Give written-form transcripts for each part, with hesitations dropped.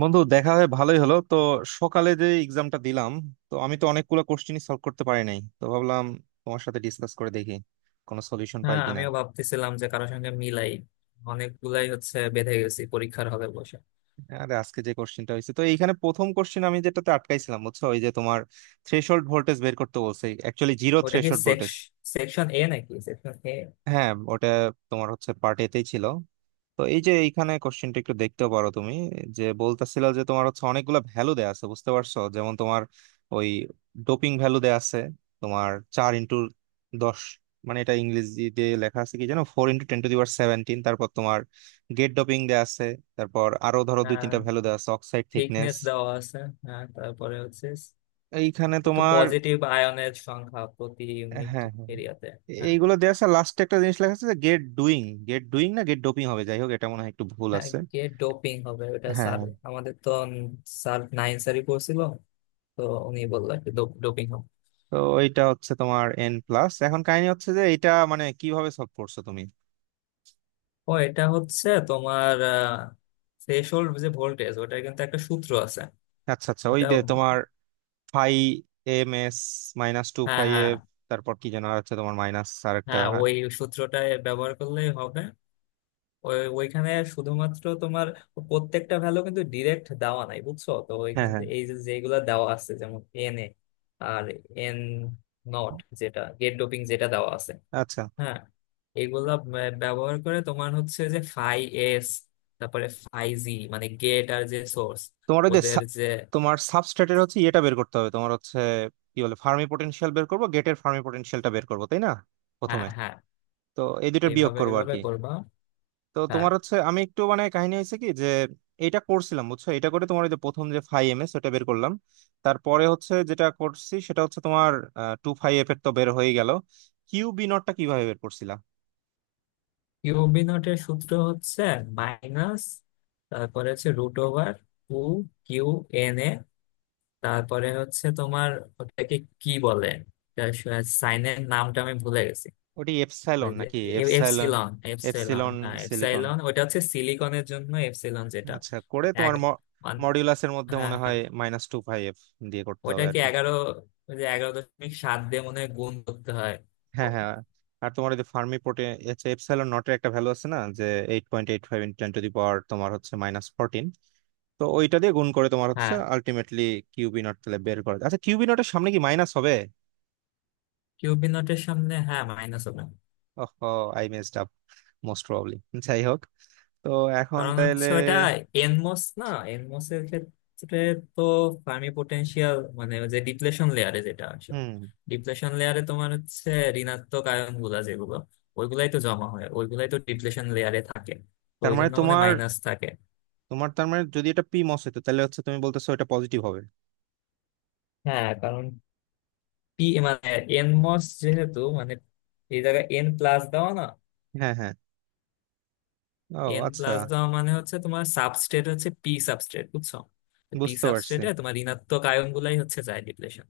বন্ধু দেখা হয়ে ভালোই হলো তো। সকালে যে এক্সামটা দিলাম, তো আমি তো অনেকগুলো কোশ্চেনই সলভ করতে পারি নাই, তো ভাবলাম তোমার সাথে ডিসকাস করে দেখি কোনো সলিউশন পাই হ্যাঁ, কিনা। আমিও ভাবতেছিলাম যে কারোর সঙ্গে মিলাই। অনেকগুলাই হচ্ছে বেঁধে গেছি পরীক্ষার হলে বসে। আরে আজকে যে কোশ্চেনটা হয়েছে, তো এইখানে প্রথম কোশ্চেন আমি যেটাতে আটকাইছিলাম বুঝছো, ওই যে তোমার থ্রেশহোল্ড ভোল্টেজ বের করতে বলছে, অ্যাকচুয়ালি জিরো ওটা কি থ্রেশহোল্ড ভোল্টেজ। সেকশন এ নাকি সেকশন এ? হ্যাঁ, ওটা তোমার হচ্ছে পার্ট এতেই ছিল। তো এই যে এইখানে কোশ্চেনটা একটু দেখতে পারো তুমি, যে বলতেছিল যে তোমার হচ্ছে অনেকগুলো ভ্যালু দেয়া আছে, বুঝতে পারছো, যেমন তোমার ওই ডোপিং ভ্যালু দেয়া আছে, তোমার চার ইন্টু দশ, মানে এটা ইংরেজিতে লেখা আছে কি জানো, 4×10^17। তারপর তোমার গেট ডোপিং দেয়া আছে, তারপর আরো ধরো দুই তিনটা ভ্যালু দেয়া আছে, অক্সাইড থিকনেস থিকনেস দেওয়া আছে। হ্যাঁ, তারপরে হচ্ছে। এইখানে ওই তো তোমার। পজিটিভ আয়নের সংখ্যা প্রতি হ্যাঁ, ইউনিট হ্যাঁ, এরিয়াতে। হ্যাঁ, এইগুলো দেয়া আছে। লাস্টে একটা জিনিস লেখা আছে যে গেট ডুইং, গেট ডুইং না, গেট ডোপিং হবে, যাই হোক এটা মনে হয় একটু ভুল হ্যাঁ। আছে। গিয়ে ডোপিং হবে ওটা, হ্যাঁ, স্যার। হ্যাঁ। আমাদের তো স্যার নাইন স্যারই পড়ছিল। তো উনি বললো ডোপিং হবে। তো এইটা হচ্ছে তোমার এন প্লাস। এখন কাহিনী হচ্ছে যে এটা মানে কিভাবে সলভ করছো তুমি? ও, এটা হচ্ছে তোমার থ্রেশোল্ড যে ভোল্টেজ, ওটার কিন্তু একটা সূত্র আছে। আচ্ছা, আচ্ছা, ওই ওটা। যে তোমার phi M S minus two হ্যাঁ, ফাই হ্যাঁ, এফ, তারপর কি যেন আছে তোমার মাইনাস আর একটা। হ্যাঁ। ওই সূত্রটা ব্যবহার করলেই হবে। ওই, ওইখানে শুধুমাত্র তোমার প্রত্যেকটা ভ্যালু কিন্তু ডিরেক্ট দেওয়া নাই, বুঝছো? তো হ্যাঁ, ওইখান হ্যাঁ। থেকে এই যে যেগুলা দেওয়া আছে, যেমন এন এ আর এন নট, যেটা গেট ডোপিং যেটা দেওয়া আছে। আচ্ছা হ্যাঁ, এগুলা ব্যবহার করে তোমার হচ্ছে যে ফাই এস, তারপরে ফাই জি মানে গেট আর যে সোর্স তোমার ওই যে ওদের যে। তোমার সাবস্ট্রেটের হচ্ছে ইয়েটা বের করতে হবে, তোমার হচ্ছে কি বলে ফার্মি পটেনশিয়াল বের করবো, গেটের ফার্মি পটেনশিয়ালটা বের করবো, তাই না, হ্যাঁ, প্রথমে? হ্যাঁ। তো এই দুটোর বিয়োগ এইভাবে করবো আর এইভাবে কি। করবা। তো হ্যাঁ, তোমার হচ্ছে আমি একটু মানে কাহিনী হয়েছে কি যে এটা করছিলাম বুঝছো, এটা করে তোমার ওই যে প্রথম যে ফাইভ এম এস ওটা বের করলাম। তারপরে হচ্ছে যেটা করছি সেটা হচ্ছে তোমার টু ফাইভ এফ এর তো বের হয়ে গেল। কিউ বি নটটা কিভাবে বের করছিলা? কিউবি নটের সূত্র হচ্ছে মাইনাস, তারপরে হচ্ছে root over two Q N A, তারপরে হচ্ছে তোমার ওটাকে, কি বলে, সাইনের নামটা আমি ভুলে গেছি। ওটি ওই এপসাইলন যে নাকি এপসাইলন? এপসিলন এপসাইলন, এপসিলন হ্যাঁ, সিলিকন। এপসাইলন। ওটা হচ্ছে সিলিকনের জন্য এপসাইলন, যেটা আচ্ছা, করে ওই তোমার মানে। মডিউলাসের মধ্যে হ্যাঁ, মনে হ্যাঁ, হয় মাইনাস টু ফাইভ এফ দিয়ে করতে হবে আর ওটাকে কি। 11, ওই যে 11.7 দিয়ে মনে হয় গুণ করতে হয়। হ্যাঁ, হ্যাঁ। আর তোমার ওই যে ফার্মি পোর্টে এপসাইলন নটের একটা ভ্যালু আছে না, যে 8.85×10^-14, তো ওইটা দিয়ে গুণ করে তোমার হচ্ছে হ্যাঁ, আলটিমেটলি কিউবি নট তাহলে বের করে। আচ্ছা, কিউবি নটের সামনে কি মাইনাস হবে? কিউবি নটের সামনে হ্যাঁ মাইনাস হবে। Oh, I messed up, most probably. যাই হোক, তো এখন কারণ তাহলে। হচ্ছে ওটা এনমস না, এনমস এর ক্ষেত্রে তো ফার্মি পোটেনশিয়াল মানে ওই যে ডিপ্লেশন লেয়ারে যেটা আসে। হুম। ডিপ্লেশন লেয়ারে তোমার হচ্ছে ঋণাত্মক আয়ন গুলা, যেগুলো ওইগুলাই তো জমা হয়, ওইগুলাই তো ডিপ্লেশন লেয়ারে থাকে। তো তার ওই মানে জন্য মানে তোমার মাইনাস থাকে। তোমার তার মানে যদি এটা পি মস হতো তাহলে হচ্ছে তুমি বলতেছো এটা পজিটিভ হবে? হ্যাঁ, কারণ পি মানে এনমস যেহেতু মানে এই জায়গায় এন প্লাস দেওয়া না। হ্যাঁ, হ্যাঁ, ও এন আচ্ছা। প্লাস দেওয়া মানে হচ্ছে তোমার সাবস্ট্রেট হচ্ছে পি সাবস্ট্রেট, বুঝছো? পি বুঝতে পারছি। সাবস্ট্রেটে তোমার ঋণাত্মক আয়ন গুলাই হচ্ছে যায় ডিপ্লেশন।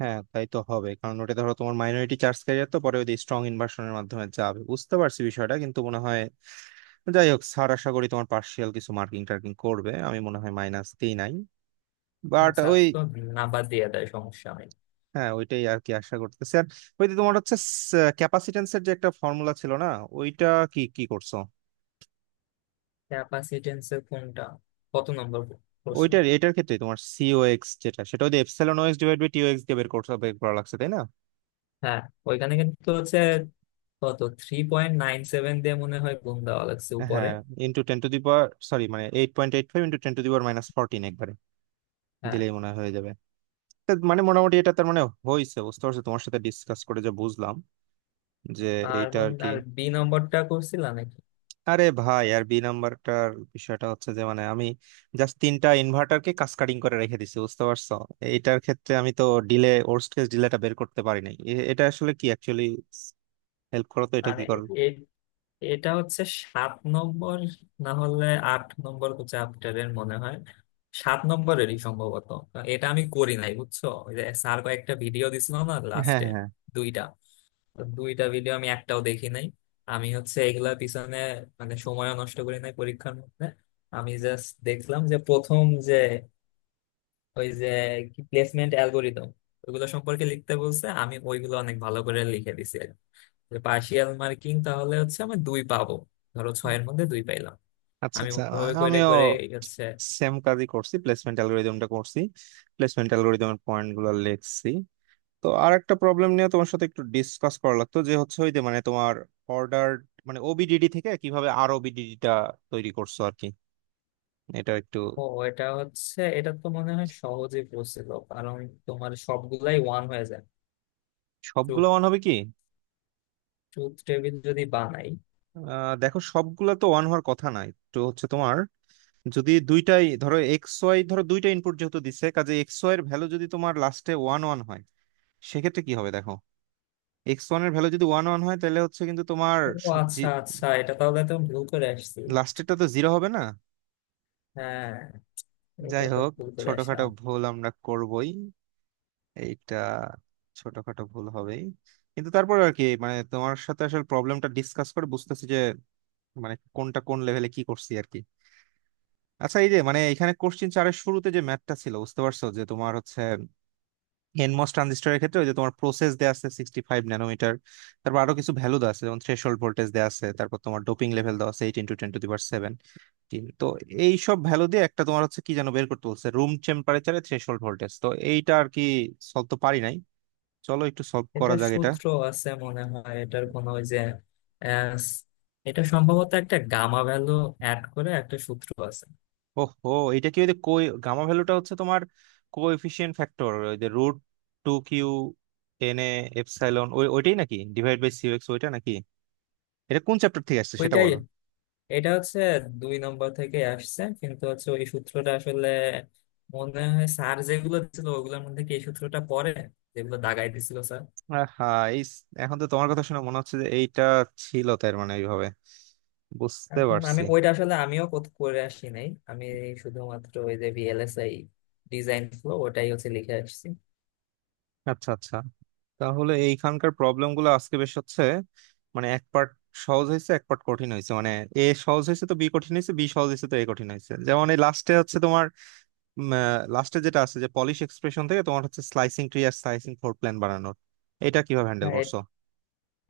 হ্যাঁ, তাই তো হবে, কারণ ওটা ধরো তোমার মাইনরিটি চার্জ ক্যারিয়ার তো পরে ওই স্ট্রং ইনভার্সনের মাধ্যমে যাবে। বুঝতে পারছি বিষয়টা, কিন্তু মনে হয়, যাই হোক, স্যার আশা করি তোমার পার্সিয়াল কিছু মার্কিং টার্কিং করবে। আমি মনে হয় মাইনাস দিই নাই, না, বাট সাফ ওই, তো। না, বাদ দিয়ে দেয়, সমস্যা নেই। হ্যাঁ ওইটাই আর কি, আশা করতেছি। আর ওই যে তোমার হচ্ছে ক্যাপাসিটেন্সের যে একটা ফর্মুলা ছিল না, ওইটা কি কি করছো? ক্যাপাসিটেন্সের কোনটা? কত নম্বর প্রশ্ন? ওইটার, এটার ক্ষেত্রে তোমার সিওএক্স যেটা, সেটা ওই epsilon O X divide by T O X দিয়ে বের করতে, বের করা লাগছে, তাই না? হ্যাঁ, ওইখানে কিন্তু হচ্ছে কত 3.97 দিয়ে মনে হয় গুণ দেওয়া লাগছে উপরে। হ্যাঁ, into ten to the power sorry, মানে 8.85×10^-14 একবারে হ্যাঁ। দিলেই মনে হয় হয়ে যাবে। তা মানে মোটামুটি এটা, তার মানে হয়েছে, বুঝতে পারছো, তোমার সাথে ডিসকাস করে যা বুঝলাম যে আর এইটা মন আর কি। আর বি নম্বরটা করছিলাম নাকি? আরে ভাই, আর বি নাম্বারটার বিষয়টা হচ্ছে যে মানে আমি জাস্ট তিনটা ইনভার্টারকে কাসকেডিং করে রেখে দিছি, বুঝতে পারছো। এটার ক্ষেত্রে আমি তো ডিলে ওর্স্ট কেস ডিলেটা বের করতে পারি নাই। এটা আসলে কি অ্যাকচুয়ালি, হেল্প করো তো এটা মানে কি করো। এ- এটা হচ্ছে সাত নম্বর, না হলে আট নম্বর চ্যাপ্টারের মনে হয়, সাত নম্বরেরই সম্ভবত। এটা আমি করি নাই, বুঝছো? ওই যে স্যার কয়েকটা ভিডিও দিছিল না হ্যাঁ, লাস্টে, হ্যাঁ, দুইটা দুইটা ভিডিও আমি একটাও দেখি নাই। আমি হচ্ছে এগুলা পিছনে মানে সময় নষ্ট করি নাই পরীক্ষার মধ্যে। আমি জাস্ট দেখলাম যে প্রথম যে ওই যে কি প্লেসমেন্ট অ্যালগোরিদম ওইগুলো সম্পর্কে লিখতে বলছে, আমি ওইগুলো অনেক ভালো করে লিখে দিছি আর কি। যে পার্শিয়াল মার্কিং তাহলে হচ্ছে আমি দুই পাবো, ধরো ছয়ের মধ্যে দুই পাইলাম। আচ্ছা, আমি আচ্ছা, ওভাবে করে আমিও করে হচ্ছে। সেম কাজই করছি, প্লেসমেন্ট অ্যালগোরিদমটা করছি, প্লেসমেন্ট অ্যালগোরিদমের পয়েন্ট গুলো লিখছি। তো আর একটা প্রবলেম নিয়ে তোমার সাথে একটু ডিসকাস করা লাগতো যে হচ্ছে ওই যে মানে তোমার অর্ডার, মানে ওবিডিডি থেকে কিভাবে আর ওবিডিডিটা তৈরি করছো আর কি, এটা একটু। ও, এটা হচ্ছে, এটা তো মনে হয় সহজে পড়ছিল, কারণ তোমার সবগুলাই ওয়ান হয়ে যায়, সবগুলো ওয়ান হবে কি? ট্রুথ টেবিল যদি বানাই। দেখো সবগুলা তো ওয়ান হওয়ার কথা না, একটু হচ্ছে তোমার, যদি দুইটাই ধরো এক্স ওয়াই ধরো দুইটা ইনপুট যেহেতু দিছে, কাজে এক্স ওয়াই এর ভ্যালু যদি তোমার লাস্টে ওয়ান ওয়ান হয় সেক্ষেত্রে কি হবে দেখো, এক্স ওয়ান এর ভ্যালু যদি ওয়ান ওয়ান হয় তাহলে হচ্ছে কিন্তু তোমার ও স- আচ্ছা, জি- আচ্ছা, এটা তাহলে তো ভুল করে আসছি। লাস্টেরটা তো জিরো হবে না। হ্যাঁ, এটা যাই তো হোক, ভুল করে ছোটখাটো আসলাম। ভুল আমরা করবই, এইটা ছোটখাটো ভুল হবেই। কিন্তু তারপর আর কি, মানে তোমার সাথে আসলে প্রবলেমটা ডিসকাস করে বুঝতেছি যে মানে কোনটা কোন লেভেলে কি করছি আর কি। আচ্ছা, এই যে মানে এখানে কোশ্চিন চারের শুরুতে যে ম্যাথটা ছিল বুঝতে পারছো, যে তোমার হচ্ছে এনমস ট্রানজিস্টরের ক্ষেত্রে ওই যে তোমার প্রসেস দেয়া আছে 65 ন্যানোমিটার, তারপর আরো কিছু ভ্যালু দেওয়া আছে, যেমন থ্রেশহোল্ড ভোল্টেজ দেওয়া আছে, তারপর তোমার ডোপিং লেভেল দেওয়া আছে 8×10^7। তো এই সব ভ্যালু দিয়ে একটা তোমার হচ্ছে কি যেন বের করতে বলছে, রুম টেম্পারেচারে থ্রেশহোল্ড ভোল্টেজ, তো এইটা আর কি সলভ তো পারি নাই। চলো একটু সলভ এটা করা যাক এটা। সূত্র আছে মনে হয় এটার কোনো, ওই যে আহ, এটা সম্ভবত একটা গামা ভ্যালু অ্যাড করে একটা সূত্র আছে। ওহো, এটা কি ওই যে কোই গামা ভ্যালুটা হচ্ছে তোমার কোএফিসিয়েন্ট ফ্যাক্টর ওই যে root two Q N A epsilon, ওই ওইটাই নাকি ডিভাইড বাই সিউ এক্স, ওইটা নাকি? এটা কোন চ্যাপ্টার থেকে আসছে সেটা ওইটাই। বলো। এটা হচ্ছে দুই নম্বর থেকে আসছে, কিন্তু হচ্ছে ওই সূত্রটা আসলে মনে হয় স্যার যেগুলো দিছিল ওগুলোর মধ্যে কি এই সূত্রটা পড়ে, যেগুলো দাগাই দিছিল। হ্যাঁ, এই এখন তো তোমার কথা শুনে মনে হচ্ছে যে এইটা ছিল, তার মানে এইভাবে বুঝতে এখন আমি পারছি। ওইটা আসলে আমিও করে আসি নাই। আমি শুধুমাত্র ওই যে ভিএলএসআই ডিজাইন ফ্লো ওটাই হচ্ছে লিখে আসছি। আচ্ছা, আচ্ছা, তাহলে এইখানকার প্রবলেম গুলো আজকে বেশ হচ্ছে মানে, এক পার্ট সহজ হয়েছে এক পার্ট কঠিন হয়েছে, মানে এ সহজ হয়েছে তো বি কঠিন হয়েছে, বি সহজ হয়েছে তো এ কঠিন হয়েছে। যেমন এই লাস্টে হচ্ছে তোমার লাস্টে যেটা আছে যে পলিশ এক্সপ্রেশন থেকে তোমার হচ্ছে স্লাইসিং ট্রি আর স্লাইসিং ফোর প্ল্যান বানানোর, এটা কিভাবে না, হ্যান্ডেল করছো?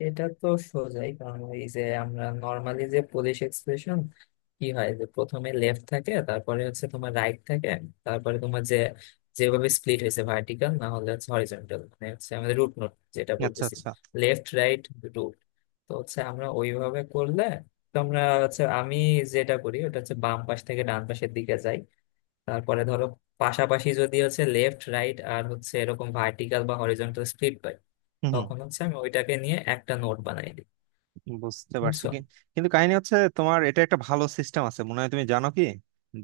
এটা তো সোজাই, কারণ এই যে আমরা নর্মালি যে পোলিশ এক্সপ্রেশন কি হয়, যে প্রথমে লেফট থাকে, তারপরে হচ্ছে তোমার রাইট থাকে, তারপরে তোমার যে যেভাবে স্প্লিট হয়েছে ভার্টিক্যাল না হলে হচ্ছে হরিজন্টাল, মানে হচ্ছে আমাদের রুট নোট যেটা আচ্ছা, বলতেছি, আচ্ছা। Left right root. তো হচ্ছে আমরা ওইভাবে করলে, তো আমরা হচ্ছে আমি যেটা করি ওটা হচ্ছে বাম পাশ থেকে ডান পাশের দিকে যাই। তারপরে ধরো পাশাপাশি যদি হচ্ছে লেফট রাইট আর হচ্ছে এরকম ভার্টিক্যাল বা হরিজন্টাল স্প্লিট পাই, হুম। তখন হচ্ছে আমি ওইটাকে নিয়ে একটা নোট বানাই দিই। হুম, বুঝতে পারছি বুঝছো? কি, কিন্তু কাহিনী হচ্ছে তোমার এটা একটা ভালো সিস্টেম আছে মনে হয়, তুমি জানো কি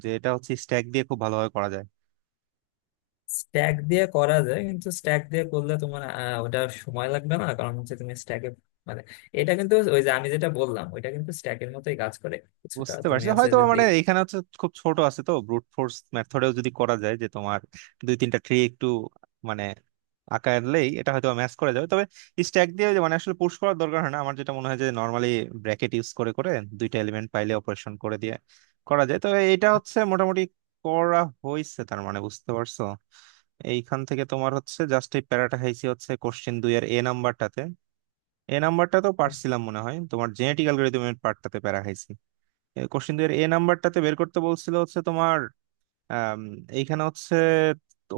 যে এটা হচ্ছে স্ট্যাক দিয়ে খুব ভালোভাবে করা যায়। স্ট্যাক দিয়ে করা যায়, কিন্তু স্ট্যাক দিয়ে করলে তোমার ওটা সময় লাগবে না, কারণ হচ্ছে তুমি স্ট্যাকে মানে, এটা কিন্তু ওই যে আমি যেটা বললাম ওইটা কিন্তু স্ট্যাকের মতোই কাজ করে কিছুটা, বুঝতে তুমি পারছি, হচ্ছে হয়তো যদি। মানে এখানে হচ্ছে খুব ছোট আছে তো ব্রুট ফোর্স মেথডেও যদি করা যায়, যে তোমার দুই তিনটা ট্রি একটু মানে আঁকালেই এটা হয়তো ম্যাচ করা যাবে। তবে স্ট্যাক দিয়ে যে মানে আসলে পুশ করার দরকার হয় না, আমার যেটা মনে হয় যে নর্মালি ব্র্যাকেট ইউজ করে করে দুইটা এলিমেন্ট পাইলে অপারেশন করে দিয়ে করা যায়। তো এটা হচ্ছে মোটামুটি করা হয়েছে, তার মানে বুঝতে পারছো, এইখান থেকে তোমার হচ্ছে জাস্ট এই প্যারাটা খাইছি, হচ্ছে কোশ্চেন দুই এর এ নাম্বারটাতে, এ নাম্বারটা তো পারছিলাম মনে হয়, তোমার জেনেটিক অ্যালগরিদমের পার্টটাতে প্যারা খাইছি। কোশ্চিন দুই এর এ নাম্বারটাতে বের করতে বলছিল হচ্ছে তোমার আম, এইখানে হচ্ছে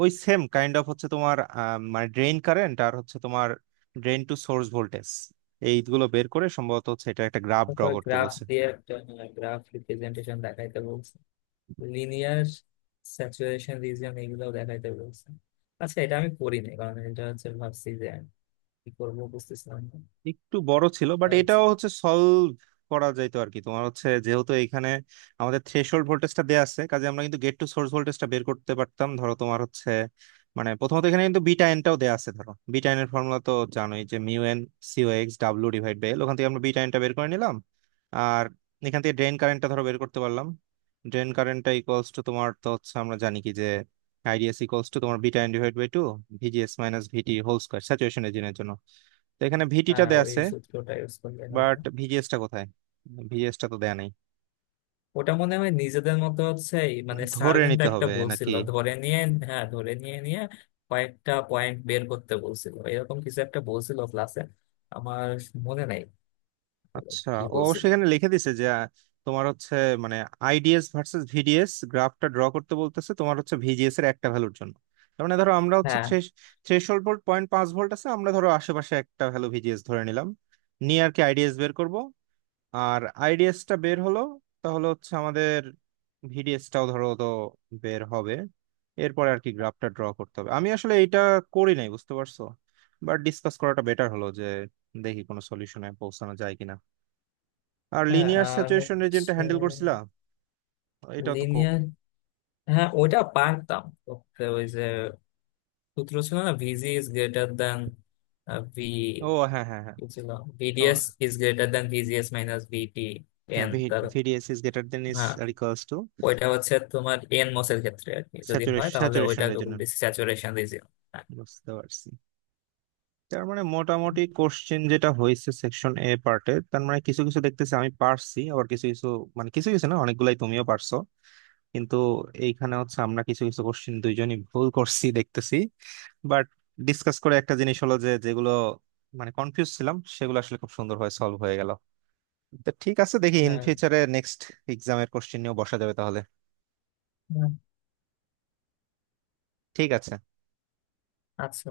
ওই সেম কাইন্ড অফ হচ্ছে তোমার, মানে ড্রেইন কারেন্ট আর হচ্ছে তোমার ড্রেইন টু সোর্স ভোল্টেজ, এইগুলো বের করে সম্ভবত হচ্ছে এটা একটা গ্রাফ ড্র করতে গ্রাফ বলছে। দিয়ে একটা গ্রাফ রিপ্রেজেন্টেশন দেখাইতে বলছে, লিনিয়ার স্যাচুরেশন রিজিয়ন এগুলো দেখাইতে বলছে। আচ্ছা, এটা আমি করিনি, কারণ এটা হচ্ছে ভাবছি যে কি করবো বুঝতেছিলাম না। একটু বড় ছিল বাট আর হচ্ছে- এটাও হচ্ছে সলভ করা যাইতো আর কি। তোমার হচ্ছে যেহেতু এখানে আমাদের থ্রেশহোল্ড ভোল্টেজটা দেয়া আছে, কাজে আমরা কিন্তু গেট টু সোর্স ভোল্টেজটা বের করতে পারতাম। ধরো তোমার হচ্ছে মানে প্রথমত এখানে কিন্তু বিটা এনটাও দেয়া আছে, ধরো বিটা এন এর ফর্মুলা তো জানোই, যে mu N C O X W divide by L, ওখান থেকে আমরা বিটা এনটা বের করে নিলাম। আর এখান থেকে ড্রেন কারেন্টটা ধরো বের করতে পারলাম। ড্রেন কারেন্টটা ইকুয়ালস টু তোমার, তো হচ্ছে আমরা জানি কি যে আইডিএস ইকুয়ালস টু তোমার beta N divide by two V G S minus V T whole square, saturation রিজিয়নের জন্য। তো এখানে ভিটিটা হ্যাঁ, দেয়া ওই আছে, সূত্রটা ইউজ করলে হবে। বাট ভিজিএসটা কোথায়? ভিজিএসটা তো দেয়া নেই। ওটা মনে হয় নিজেদের মতো হচ্ছে, এই মানে স্যার ধরে কিন্তু নিতে একটা হবে নাকি? বলছিল ধরে নিয়ে। হ্যাঁ, ধরে নিয়ে নিয়ে কয়েকটা পয়েন্ট বের করতে বলছিল, এরকম কিছু একটা বলছিল ক্লাসে। আমার মনে নাই আচ্ছা, কি ও বলছিল। সেখানে লিখে দিছে যে তোমার হচ্ছে মানে আইডিএস ভার্সেস ভিডিএস গ্রাফটা ড্র করতে বলতেছে তোমার হচ্ছে ভিজিএস এর একটা ভ্যালুর জন্য। তার মানে ধরো আমরা হচ্ছে হ্যাঁ, থ্রেশহোল্ড ভোল্ট 0.5 ভোল্ট আছে, আমরা ধরো আশেপাশে একটা ভ্যালু ভিজিএস ধরে নিলাম, নিয়ে আর কি আইডিএস বের করব। আর আইডিএসটা বের হলো, তাহলে হচ্ছে আমাদের ভিডিএসটাও ধরো তো বের হবে। এরপরে আর কি গ্রাফটা ড্র করতে হবে। আমি আসলে এটা করি নাই, বুঝতে পারছো, বাট ডিসকাস করাটা বেটার হলো যে দেখি কোনো সলিউশনে পৌঁছানো যায় কিনা। আর হ্যাঁ। লিনিয়ার আর স্যাচুরেশন রিজিয়নটা হচ্ছে হ্যান্ডেল করছিলা? এটাও তো লিনিয়ার। হ্যাঁ, ওটা পারতাম করতে, ওই যে সূত্র ছিল না, V G is greater than V, ও হ্যাঁ, হ্যাঁ, হ্যাঁ। কি ছিল? ভিডিএস তোমার, is greater than V G S minus V T হ্যাঁ, এন তার। V D S is greater then is হ্যাঁ, আর ইকুয়ালস টু, ওইটা হচ্ছে তোমার এন মসের ক্ষেত্রে, আর কি যদি হয় স্যাচুরেশন তাহলে স্যাচুরেশন ওইটা রিজিয়ন, বলতেছি স্যাচুরেশন রিজিয়ন। বুঝতে পারছি। তার মানে মোটামুটি কোশ্চেন যেটা হয়েছে সেকশন এ পার্টে, তার মানে কিছু কিছু দেখতেছি আমি পারছি, আবার কিছু কিছু মানে কিছু কিছু না, অনেকগুলাই তুমিও পারছো, কিন্তু এইখানে হচ্ছে আমরা কিছু কিছু কোশ্চেন দুইজনই ভুল করছি দেখতেছি। বাট ডিসকাস করে একটা জিনিস হলো যে যেগুলো মানে কনফিউজ ছিলাম সেগুলো আসলে খুব সুন্দর হয়ে সলভ হয়ে গেল। তো ঠিক আছে, দেখি ইন হ্যাঁ, ফিউচারে নেক্সট এক্সামের কোশ্চেন নিয়েও বসা যাবে তাহলে। হ্যাঁ। ঠিক আছে। আচ্ছা।